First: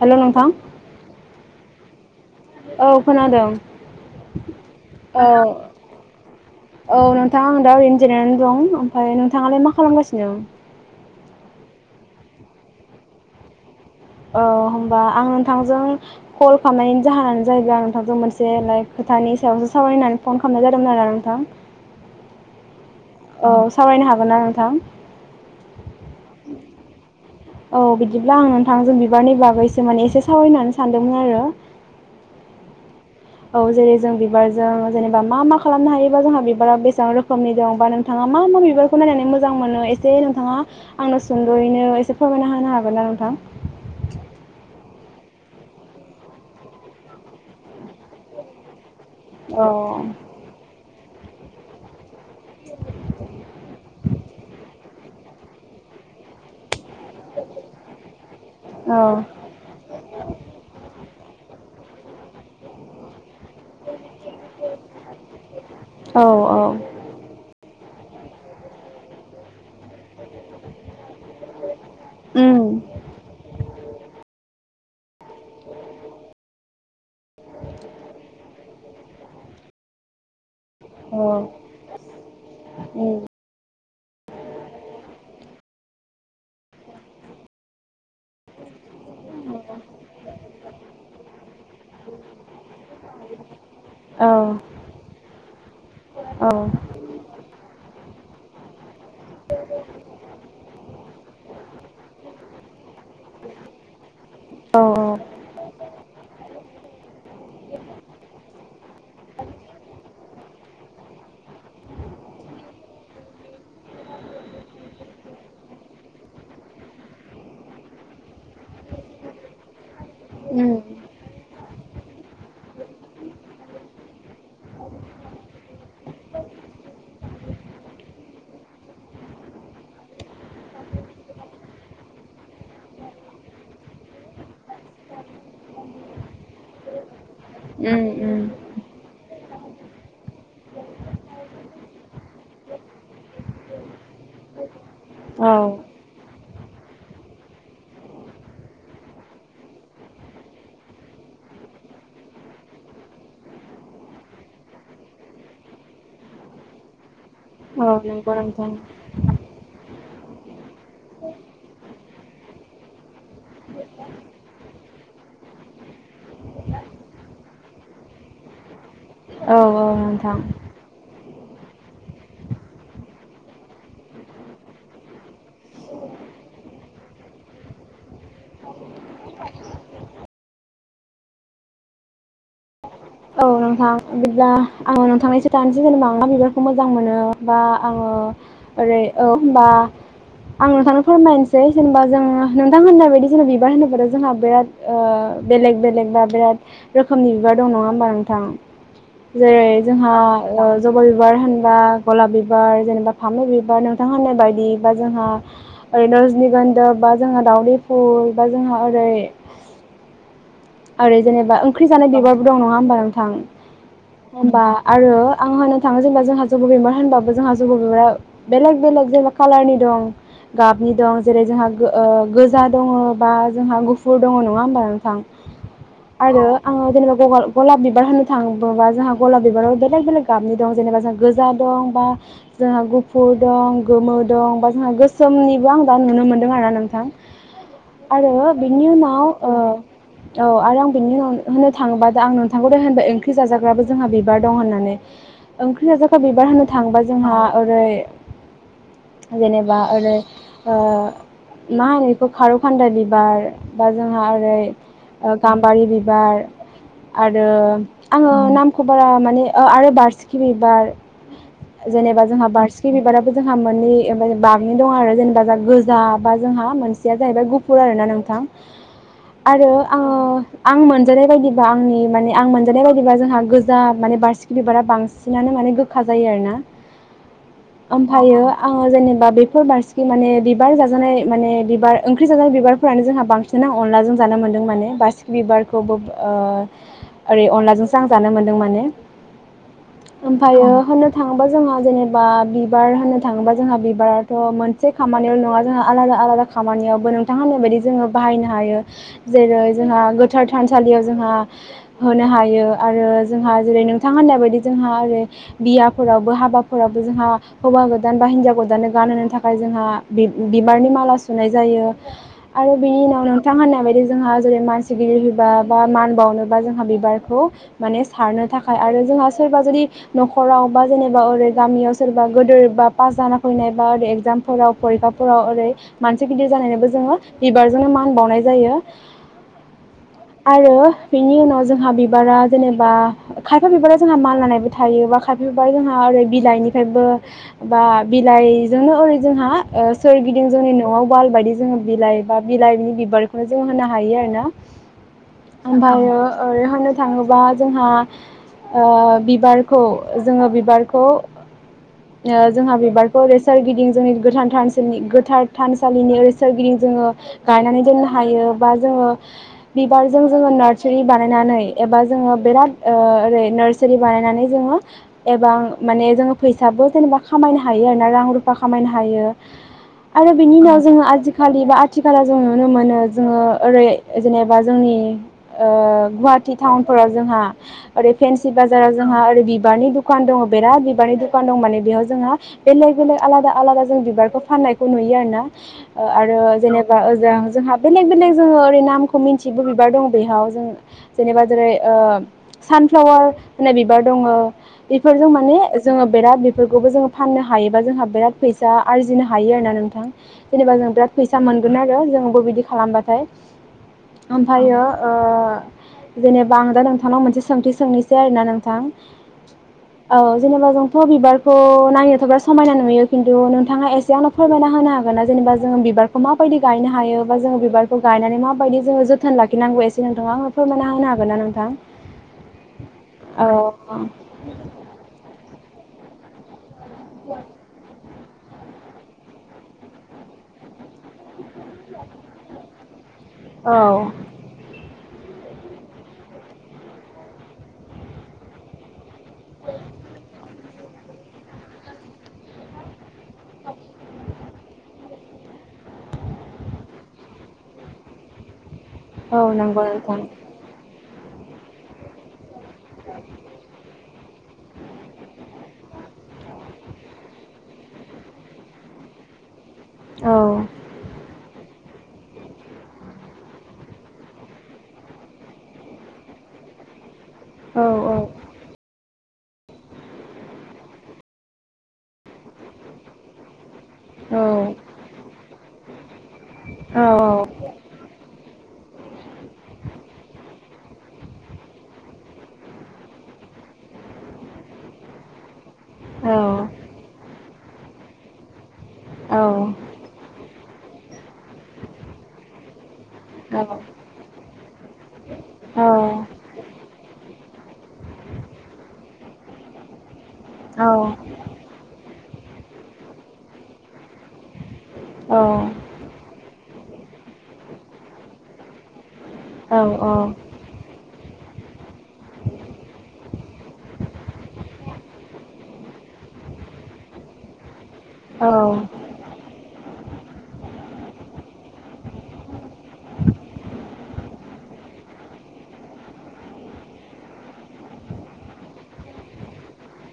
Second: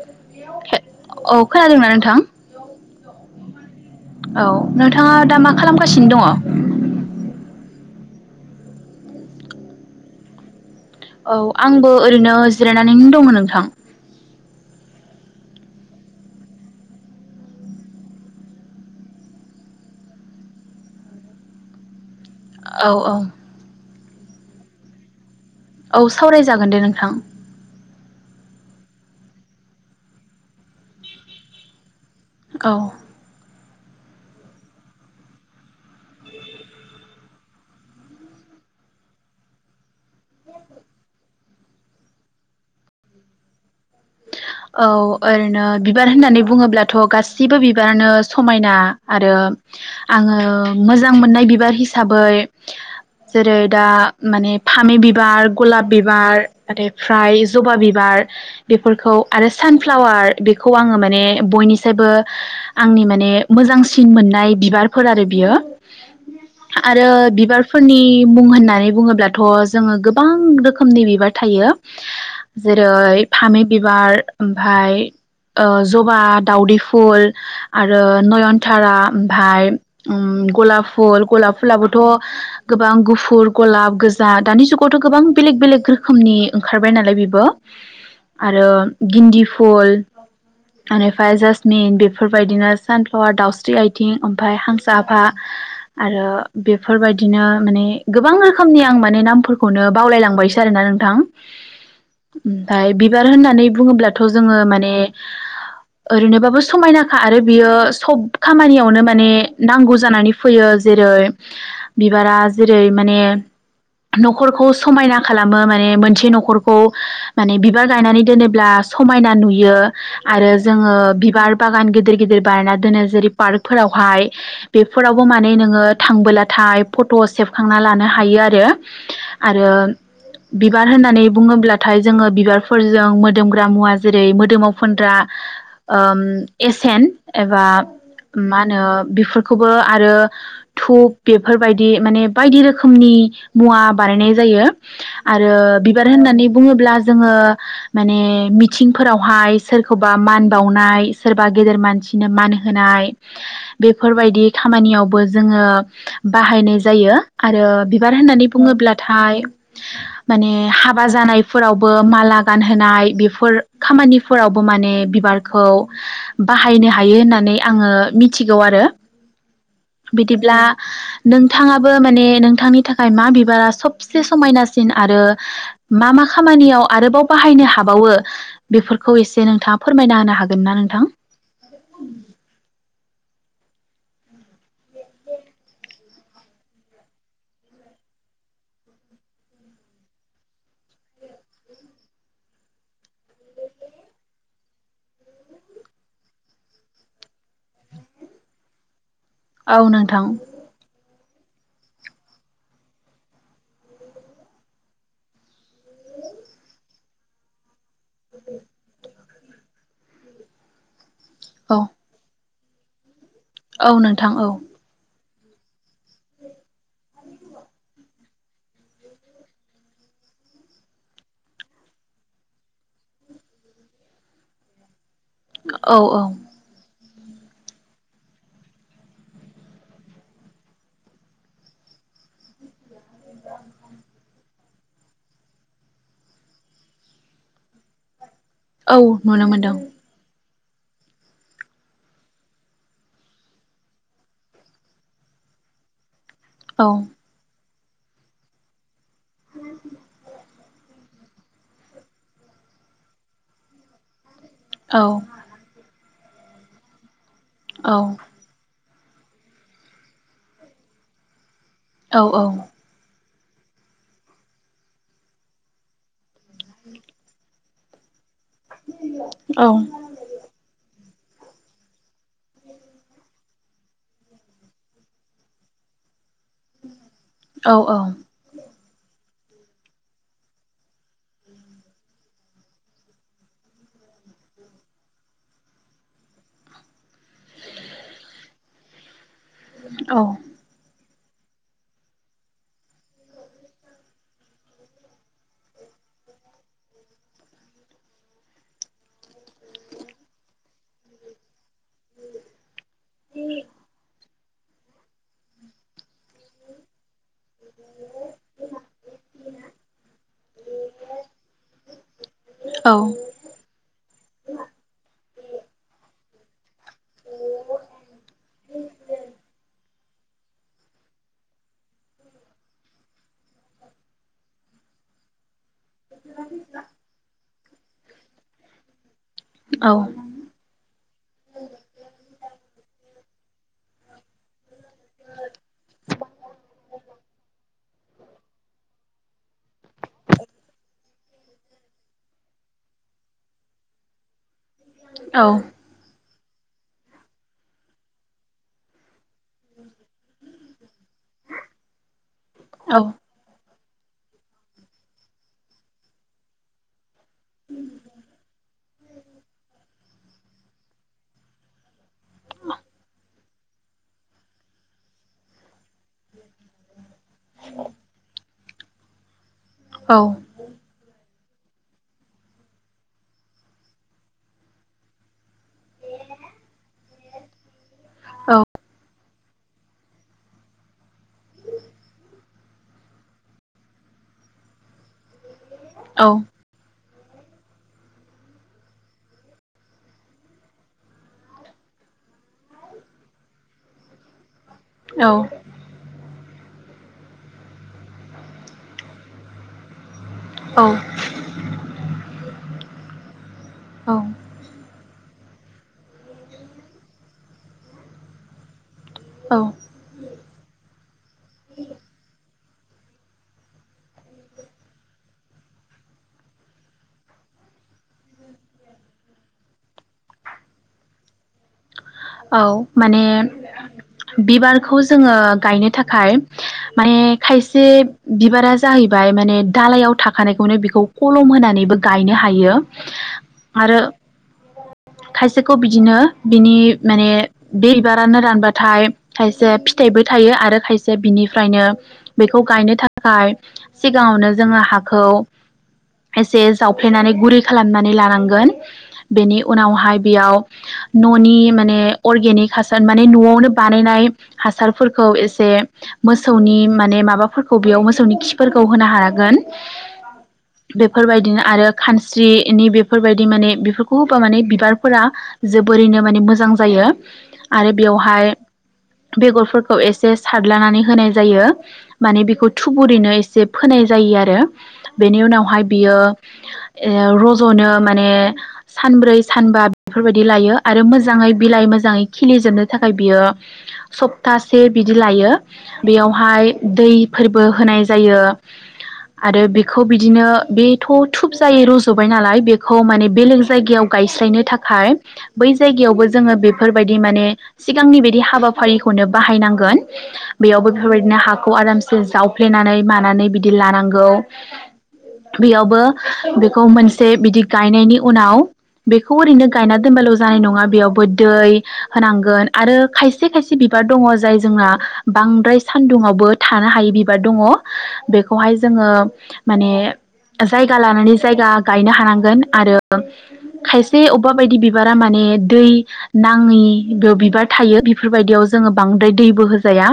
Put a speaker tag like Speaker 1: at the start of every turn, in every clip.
Speaker 1: हेल' नोंथां
Speaker 2: औ खोनादोंना नोंथां
Speaker 1: औ खोनादों
Speaker 2: औ। नोंथाङा
Speaker 1: औ
Speaker 2: दा मा खालामगासिनो दङ?
Speaker 1: औ नोंथां आं दा ओरैनो जिरायनानै दं। ओमफ्राय नोंथाङालाय मा खालामगासिनो?
Speaker 2: औ आंबो ओरैनो जिरायनानैनो दङ नोंथां।
Speaker 1: औ हबा आं नोंथांजों कल खालामनायनि जाहोनानो ओ होनबा आं नोंथांजों कल खालामनायनि जाहोनानो जाहैबाय नोंथांजों मोनसे खोथानि सायावसो सावरायनानै फन खालामनाय जादोंमोन आरोना नोंथां। औ सावरायनो हागो नना नोंथां।
Speaker 2: औ सावरायजागोन दे नोंथां।
Speaker 1: बारनि बागैसो माने एसे सावरायनो सानदोंमोन आरो।
Speaker 2: [inaudible]
Speaker 1: औ जेरै जों बिबारजों जेनेबा मा मा खालामनो हायो बा, जोंहा बिबारा बेसेबां रोखोमनि दं? बा नोंथाङा मा मा बिबारखौ नायनानै मोजां मोनो एसे नोंथाङा आंनो सुंद'यैनो एसे फोरमायना होनो हागोन ना नोंथां?
Speaker 2: औ ओरैनो बिबार होननानै बुङोब्लाथ' गासिबो बिबारानो समायना आरो
Speaker 1: औ
Speaker 2: आङो मो जां मोननाय बिबार हिसाबै जेरै- दा माने फामि बिबार गलाब बिबार बेनिफ्राय जबा बिबार बेफोरखौ
Speaker 1: औ
Speaker 2: आरो सानफ्लावार बेखौ आङो माने बयनि निसायबो आंनि माने मोजांसिन मोननाय बिबारफोर आरो बियो।
Speaker 1: औ औ
Speaker 2: आरो बिबार फोरनि मुं होननानै बुङोब्लाथ' जोङो गोबां रोखोमनि बिबार थायो
Speaker 1: उम
Speaker 2: जेरै पामि बिबार ओमफ्राय जबा दाउदै फुल आरो नयनथारा ओमफाय ओम गलाब
Speaker 1: औ
Speaker 2: फुल गलाब फुलाबोथ' गोबां
Speaker 1: उम
Speaker 2: गुफुर गलाब गोजा दानि जुगावथ' गोबां बेलेग बेलेग रो खोमनि ओंखारबाय नालाय बेबो। आरो गिन्दि फुल आनिफाय जास मेइन बेफोरबायदिनो सानफ्लावार दाउस स्रि आइथिं
Speaker 1: औ
Speaker 2: ओमफफ्राय हांसाफा। आरो
Speaker 1: औ
Speaker 2: बेफोरबायदिनो माने गोबां रोखोमनि आं माने नामफोरखौनो बावलायलांबायसो आरोना नोंथां ओमफ्राय बि बिबार होननानै बुङोब्ला थ' जोङो
Speaker 1: औ
Speaker 2: माने ओरैनोबाबो समायनाखा आरो बियो सब खामानियावनो माने नांगौ जानानै फैयो जेरै बिबारा जेरै माने न'खरखौ समायना खालामो माने मोनसे न'खरखौ माने बिब बिबार गायनानै दोनोब्ला समायना नुयो आरो
Speaker 1: उम
Speaker 2: जोङो बिबार बागान गिदिर गिदिर बायना दोनो जेरै पार्कफोरावहाय बेफोरावबो माने नोङो थांबोलाथाय फट' सेबखांना लानो हायो आरो आरो बिबार होननानै बुङोब्लाथाय जोङो बिबार फोरजों मोदोमग्रा मुवा जेरै मोदोमाव फोनग्रा ओ एसेन एबा
Speaker 1: उम उम
Speaker 2: मा होनो बेफोरखौबो आरो धुप बेफोरबायदि माने बायदि रोखोमनि मुवा बानायनाय जायो।
Speaker 1: औ
Speaker 2: आरो बिबार होननानै बुङोब्ला जोङो माने मिथिंफोरावहाय सोरखौबा मान बावनाय सोरबा गेदेर मानसिनो मान होनाय बेफोरबायदि खामानियावबो जोङो बाहायनाय जायो। आरो
Speaker 1: औ
Speaker 2: बिबार
Speaker 1: नंगौ
Speaker 2: होननानै
Speaker 1: नोंथां
Speaker 2: बुङोब्लाथाय माने हाबा जानायफोरावबो माला गानहोनाय बेफोर खामानिफोरावबो माने बिबारखौ बाहायनो हायो होननानै आङो मिथिगौ आरो।
Speaker 1: औ औ नोंथां
Speaker 2: बिदिब्ला नोंथाङाबो माने नोंथांनि थाखाय मा बिबारा सबसे समायनासिन आरो मा मा खामानियाव आरोबाव बाहायनो हाबावो बेफोरखौ एसे नोंथाङा फोरमायना होनो हागोन ना नोंथां?
Speaker 1: औ नोंथां बिदिब्ला आङो नोंथांनि खोन्थानोसै जेनेबा बिबारखौ मोजां मोनो बा आङो ओरै औ होनोमबा आं नोंथांनो फोरमायनोसै जेनेबा जों नोंथां होननाय बायदि जेनेबा बिबार होनोबथ' जोंहा बिराद बेलेग-बेलेग बा बिराद रोखोमनि बिबार दङ । ओमबा नोंथां जेरै
Speaker 2: औ
Speaker 1: जोंहा
Speaker 2: नोंथां
Speaker 1: जबा बिबा बिबार होनबा गलाब बिबार जेनेबा फामै बिबार नोंथां होननाय बायदि बा जोंहा ओरै रजनिगोन्दा बा जोंहा दाउदै स्कु बा जोंहा ओरै आरो जेनेबा
Speaker 2: औ
Speaker 1: ओंख्रि जानाय बिबार बो दं नङा होनमबा नोंथां?
Speaker 2: औ नोंथां औ
Speaker 1: होनबा आरो आं होननो थाङो जेनेबा जोंहा जबा बिबार होनबाबो जोंहा जबा बिबारा बेलेग बेलेग जेनेबा कालारनि दं गाबनि दं जेरै जोंहा गोजा दङ बा जोंहा गुफुर दङ नङा होमबा नोंथां?
Speaker 2: औ औ
Speaker 1: आरो आं जेनेबा [unintelligible] गलाब बिबार होननो थाङोबा जोंहा गलाब बिबाराव बेलेग बेलेग गाबनि दं जेनेबा जोंहा गोजा दं बा जोंहा गुफुर दं गोमो दं बा जोंहा गोसोमनिबो आं दा नुनो मोनदों आरो नोंथां। आरो बिनि
Speaker 2: औ
Speaker 1: उनाव
Speaker 2: नुनो
Speaker 1: ओ
Speaker 2: मोनदों
Speaker 1: औ आरो आं बिनि उनाव होननो थाङोबा आं नोंथांखौ होनबाय ओंख्रि जाजाग्राबो जोंहा बिबार दं होननानै। ओंख्रि जाजाग्रा बिबार होनो
Speaker 2: औ
Speaker 1: थांओबा जोंहा ओरै [unintelligible] जेनेबा ओरै ओ मा होनो बेखौ खारौ खान्दा बिबार बा जोंहा आरै
Speaker 2: औ
Speaker 1: ओ गामबारि बिबार [unintelligible] आरो
Speaker 2: औ
Speaker 1: आङो नाम खौ बारा माने आरो बार्सिखि बिबार
Speaker 2: औ
Speaker 1: जेनेबा जोंहा बारसिखि बिबाराबो जोंहा मोननै बागनि दङ आरो जेनेबा जों गोजा बा जोंहा मोनसेया जाहैबाय गुफुर आरोना नोंथां। आरो
Speaker 2: औ
Speaker 1: आङो आं मोन जानाय बायदिबा आंनि माने आं मोनजानाय बायदिबा जोंहा गोजा माने बारसिखि बिबारा बांसिनानो माने गोखा जायो आरोना।
Speaker 2: औ
Speaker 1: ओमफायो आं जेनेबा बेफोर बारसिखि माने बिबार जाजानाय माने बिबार ओंख्रि जाजानाय बिबारफोरानो जोंहा बांसिन अनला जों जानो मोनदों माने बारसिखि बिबारखौबो ओ ओरै अनलाजोंसो आं जानो मोनदों माने।
Speaker 2: औ
Speaker 1: ओमफायो होननो थाङोब्ला जोंहा जेनेबा बिबार होननो थाङोबा जोंहा बिबाराथ' मोनसे खामानियावल' नङा जोंहा आलादा-आलादा खामानियावबो नोंथां होननाय बायदि जोङो बाहायनो हायो। जेरै जोंहा गोथार थानसालियाव जोंहा होनो हायो आरो जोंहा जेरै नोंथां होननाय बायदि जोंहा आरो बियाफोरावबो हाबाफोरावबो जोंहा हौवा गोदान बा हिन्जाव गोदाननो गानहोनो थाखाय जोंहा बि-बिबारनि माला सुनाय जायो आरो बिनि
Speaker 2: औ
Speaker 1: उनावनो बिथां होननाय बायदि जोंहा जेरै मानसि गिदिर फैबा बा मान बावनो बा जोंहा बिबारखौ माने सारनो थाखाय आरो जोंहा सोरबा जुदि न'खराव बा जेनेबा ओरै गामियाव सोरबा गोदो बा पास जाना फैनाय बा ओरै एगजामफोराव फरिखाफोराव ओरै मानसि गिदिर जानायनोबो जोङो बिबारजोंनो मान बावनाय जायो।
Speaker 2: औ
Speaker 1: आरो बेनि उनाव जोंहा बिबारा जेनेबा खायफा बिबार जोंहा मा [unintelligible] थायो बा खायफा बिबारा जोंहा ओरै बिलाइनिफ्राबो बा बिलाइजोंनो ओरै जोंहा ओ सोरगिदिं जोंनि न'आव वालबायदि जोङो बिलाइ बा बिलाइनि बिबार खौ जों होनो हायो आरो ना। आमफायो ओरै होननो थाङोबा जोंहा ओ बिबारखौ जोङो बिबार खौ ओ जोंहा
Speaker 2: औ
Speaker 1: बिबारखौ ओरै सोरगिदिं जोंनि गोथान थानसालिनि गोथार थानसालिनि ओरै सोरगिदिं जोङो गायनानै दोननो हा बा जोङो बिबारजों जोङो नार्सारि बानायनानै एबा जोङो बिराद ओ ओरै नार्सारि बानायनानै जोङो एबा माने जोङो फैसाबो जेनेबा खामायनो हायो आरोना रां रुफा रुफा खामायनो हायो। आरो बिनि उनाव जोङो आजि खालि बा आथिखालाव जों नुनो मोनो जोङो ओरै जेनेबा जोंनि ओ गुवाहाटि टाउनफोराव जोंहा ओर फेनसि
Speaker 2: औ
Speaker 1: बाजाराव जोंहा ओरै बिबारनि दुखान दङ बिराथ बिबारनि दुखान दं माने बेयाव जोङो बेलेग बेलेग आलादा आलादा जों बिबारखौ फाननायखौ नुयो आरोना । ओ
Speaker 2: औ
Speaker 1: आरो जेनेबा जों-जोंहा बेलेग बेलेग जोङो ओरै नामखौ मिन्थियिबो बिबार दङ बेहाव जों जेनेबा जेरै ओ सान फ्लाउवार होननाय बिबार दङो बेफोरजों माने जोङो बिराद बेखौबो जोङो फाननो हायोबा जोंहा बिराद फैसा आरजिनो हायो आरोना नोंथां । जेनेबा जों बिराद फैसा मोनगोन आरो जोंबो बिदि खालामबाथाय ओमफ्रायो ओ जेनेबा आं दा नोंथांनाव मोनसे सोंथि सोंनोसै आरो ना नोंथां
Speaker 2: औ।
Speaker 1: ओ जेनेबा जोंथ' बिबारखौ नायनोथ' बिराद समायना नुयो खिन्थु नोंथाङा एसे आंनो फोरमायना होनो हागोन ना जेनेबा जों बिबारखौ माबायदि गायनो हायो बा जोङो बिबारखौ गायनानै माबायदि जोङो जोथोन लाखिनांगौ एसे नोंथाङा आंनो फोरमायना होनो हागोन ना नोंथां।
Speaker 2: औ माने
Speaker 1: औ
Speaker 2: बिबारखौ जोङो गायनो थाखाय खाय माने खायसे बिबारा जाहैबाय माने दालायाव थाखानायखौनो बेखौ खलम होना नानैबो गायनो हायो
Speaker 1: औ
Speaker 2: आरो खायसेखौ बिदिनो बिनि माने बे बिबारानो रानबाथाय खायसे फिथाइबो थायो आरो खायसे बिनिफ्रायनो बेखौ गायनो थाखाय सिगाङावनो जोङो हाखौ एसे जावफ्लेनानै गुरै खालामनानै लानांगोन।
Speaker 1: औ
Speaker 2: बेनि
Speaker 1: नंगौ
Speaker 2: उनावहाय
Speaker 1: नोंथां
Speaker 2: बेयाव न'नि माने ए अर्गेनिक। हासार माने न'आवनो बानायनाय। हासारफोरखौ एसे मोसौनि माने माबाफोरखौ बेयाव मोसौनि खिफोरखौ होनो हागोन।
Speaker 1: औ
Speaker 2: बेफोरबायदिनो आरो खानस्रिनि बेफोरबायदि माने बेफोरखौ होबा माने बिबारफोरा जोबोरैनो माने मोजां। जायो।
Speaker 1: औ
Speaker 2: आरो बेवहाय। बेगरफोरखौ एसे सारलानानै होनाय जायो माने बेखौ थुबुरैनो एसे फोनाय जायो आरो बेनि उनावहाय बियो रज'नो माने सानब्रै सानबा बेफोरबायदि लायो आरो मोजाङै बिलाइ मोजाङै खिलिजोबनो थाखाय बियो सप्तासे बिदि लायो। बेयावहाय दैफोर बो होनाय जायो। आरो बेखौ बिदिनो बेथ' थुब जायो रज'बाय नालाय बे खौ माने बेलेग जायगायाव गायस्लायनो थाखाय बै जायगायावबो बेफोरबायदि माने सिगांनि बादि हाबाफारिखौनो बाहायनांगोन।
Speaker 1: औ
Speaker 2: बेयावबो बेफोरबायदिनो हाखौ आरामसे जाव हुफ्लेनानै मानानै बिदि लानांगौ बेयावबो बे ग मोन से बिदि गायनायनि उनाव बेखौ ओरैनो गायना दोनबाल' जानाय नङा बेयाव दै होनांगोन आरो खायसे खायसे बिबार दङ जाय जोंहा बांद्राय सान्दुंावबो थानो हायि बिबार दङ बेखौहाय जोङो माने जायगा लानानै जायगा गायनो हानांगोन आरो खायसे अबेबा बायदि बिबारा माने दै नाङि बेयाव बिबार थायो बेफोरबायदियाव जोङो बांद्राय दैबो होजाया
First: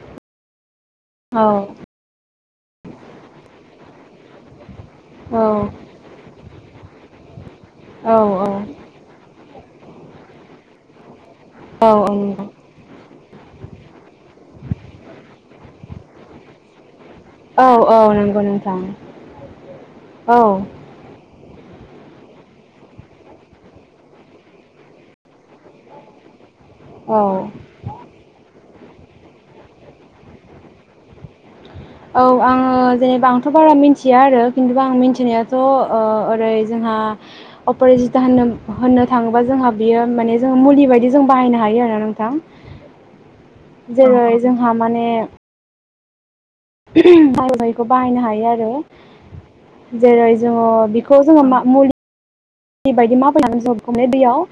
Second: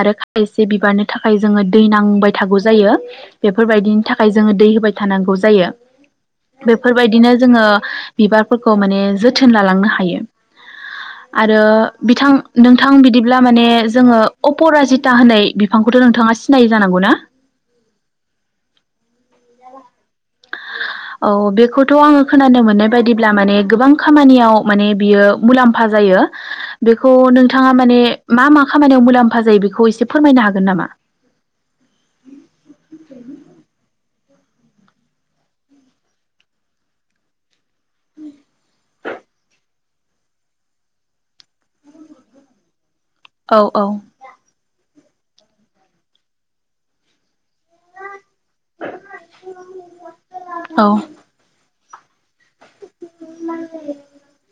Speaker 2: आरो खायसे बिबारनो थाखाय जोङो दै नांबाय थागौ जायो बेफोरबायदिनि थाखाय जोङो दै होबायायो थानांगौ जायो बेफोरबायदिनो जोङो जोथोन लालांनो हायो आरो
Speaker 1: औ
Speaker 2: बिथां नोंथां बिदिब्ला माने जोङो अपराजिता होननाय बिफांखौथ' नोंथाङा सिनायो जानांगौ ना
Speaker 1: औ औ नंगौ नोंथां औ
Speaker 2: औ बेखौ थ' आङो खोनानो मोननाय बायदिब्ला माने गोबां खामानियाव माने बियो मुलाम्फा जायो बेखौ
Speaker 1: औ
Speaker 2: नोंथाङा माने मा मा खामानियाव मुलाम्फा जायो बेखौ एसे फोरमायनो हागोन नामा
Speaker 1: औ आङो जेनेबा आंथ' बारा मिथिया आरो खिन्थु आं मिथिनायाथ' ओ ओरै जोंहा अपरेजिता होन होननो थाङोबा जोंहा बियो माने जों मुलि बायदि जों बाहायनो हायो आरो नोंथां
Speaker 2: औ औ
Speaker 1: जेरै जोंहा माने [unintelligible] बाहायनो हायो [unintelligible] जेरै जोङो
Speaker 2: औ
Speaker 1: बेखौ जोङो मुलि दै बायदि मााबायनानै जोङो खमले दैयाव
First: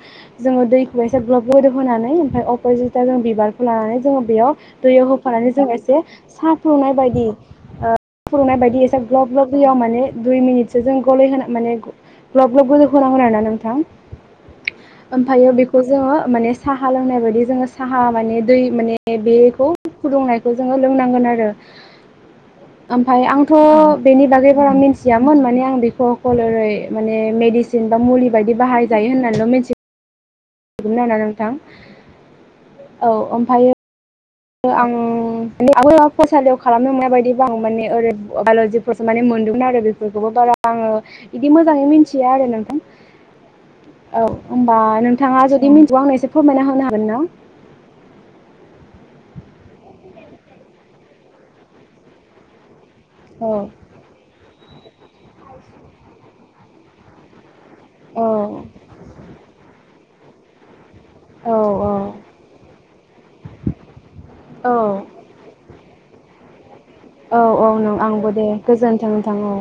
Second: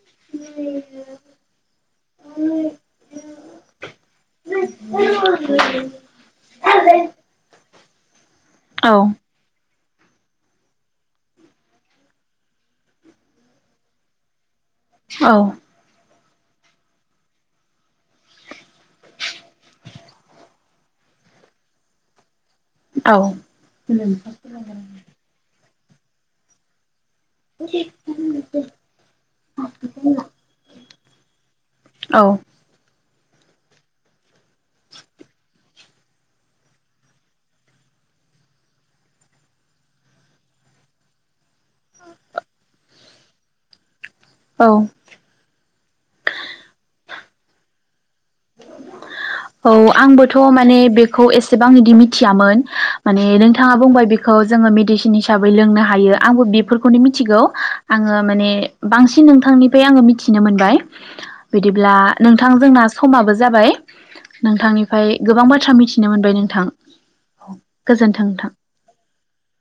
Speaker 1: जोङो दैखौ एसे ग्लब गोदौहोनानै ओमफ्राय अपजितआ जों बिबारखौ लानानै जोङो बेयाव दैयाव होफानानै जों एसे सा फुदुंनाय बायदि ओ फुदुंनाय बायदि
Speaker 2: औ
Speaker 1: एसेब ग्लब ग्ल'ब दैयाव दुय मिनिटसो जों गलायहोना माने ग्लब ग्लब गोदौ [unintelligible] नोंथां
Speaker 2: औ
Speaker 1: ओमफ्रायो बेखौ जोङो माने साहा लोंनाय बायदि जोङो साहा माने दै माने बेखौ फुदुंनायखौ जोङो लोंनांगोन आरो ओमफफ्राय आंथ' बेनि बागै बारामिथियामोन माने आं [unintelligible] माने जेनबा मुलि बायदि बाहायजायो होननानैल' मिथि [unintelligible] ना नोंथां
Speaker 2: औ
Speaker 1: औ ओमफायो आं [unintelligible] फरायसालियाव खालामनो मोननाय बायदिबा आं माने ओरै बाय'ल'जिफोरसो माने मोनदोंमोन आरो बेफोरखौबो बारा आङो बिदि मोजाङै मिथिया आरो नोंथां औ होनोमबा
Speaker 2: औ
Speaker 1: नोंथाङा जुदि मिथिगौ आंनो एसे फोरमायना होनो हागोन ना?
Speaker 2: औ आंबोथ' माने बेखौ एसेबां बिदि मिथियामोन। माने
Speaker 1: औ
Speaker 2: नोंथाङा बुंबाय बेखौ जोङो मेडिसिन हिसाबै लोंनो हायो आंबो बेफोरखौनो मिथिगौ आङो
Speaker 1: औ
Speaker 2: माने बांसिन नोंथांनिफ्राय आङो मि मिथिनो मोनबाय
Speaker 1: औ
Speaker 2: बिदिब्ला
Speaker 1: औ
Speaker 2: नोंथां जोंना माबो जाबाय
Speaker 1: औ
Speaker 2: नोंथांनिफ्राय गोबां बाथ्रा मिथिनो मोन बाय नोंथां।
Speaker 1: औ औ नों
Speaker 2: गोजोन्थों
Speaker 1: आंबो दे
Speaker 2: नोंथां।
Speaker 1: गोजोनथों नोंथां अ।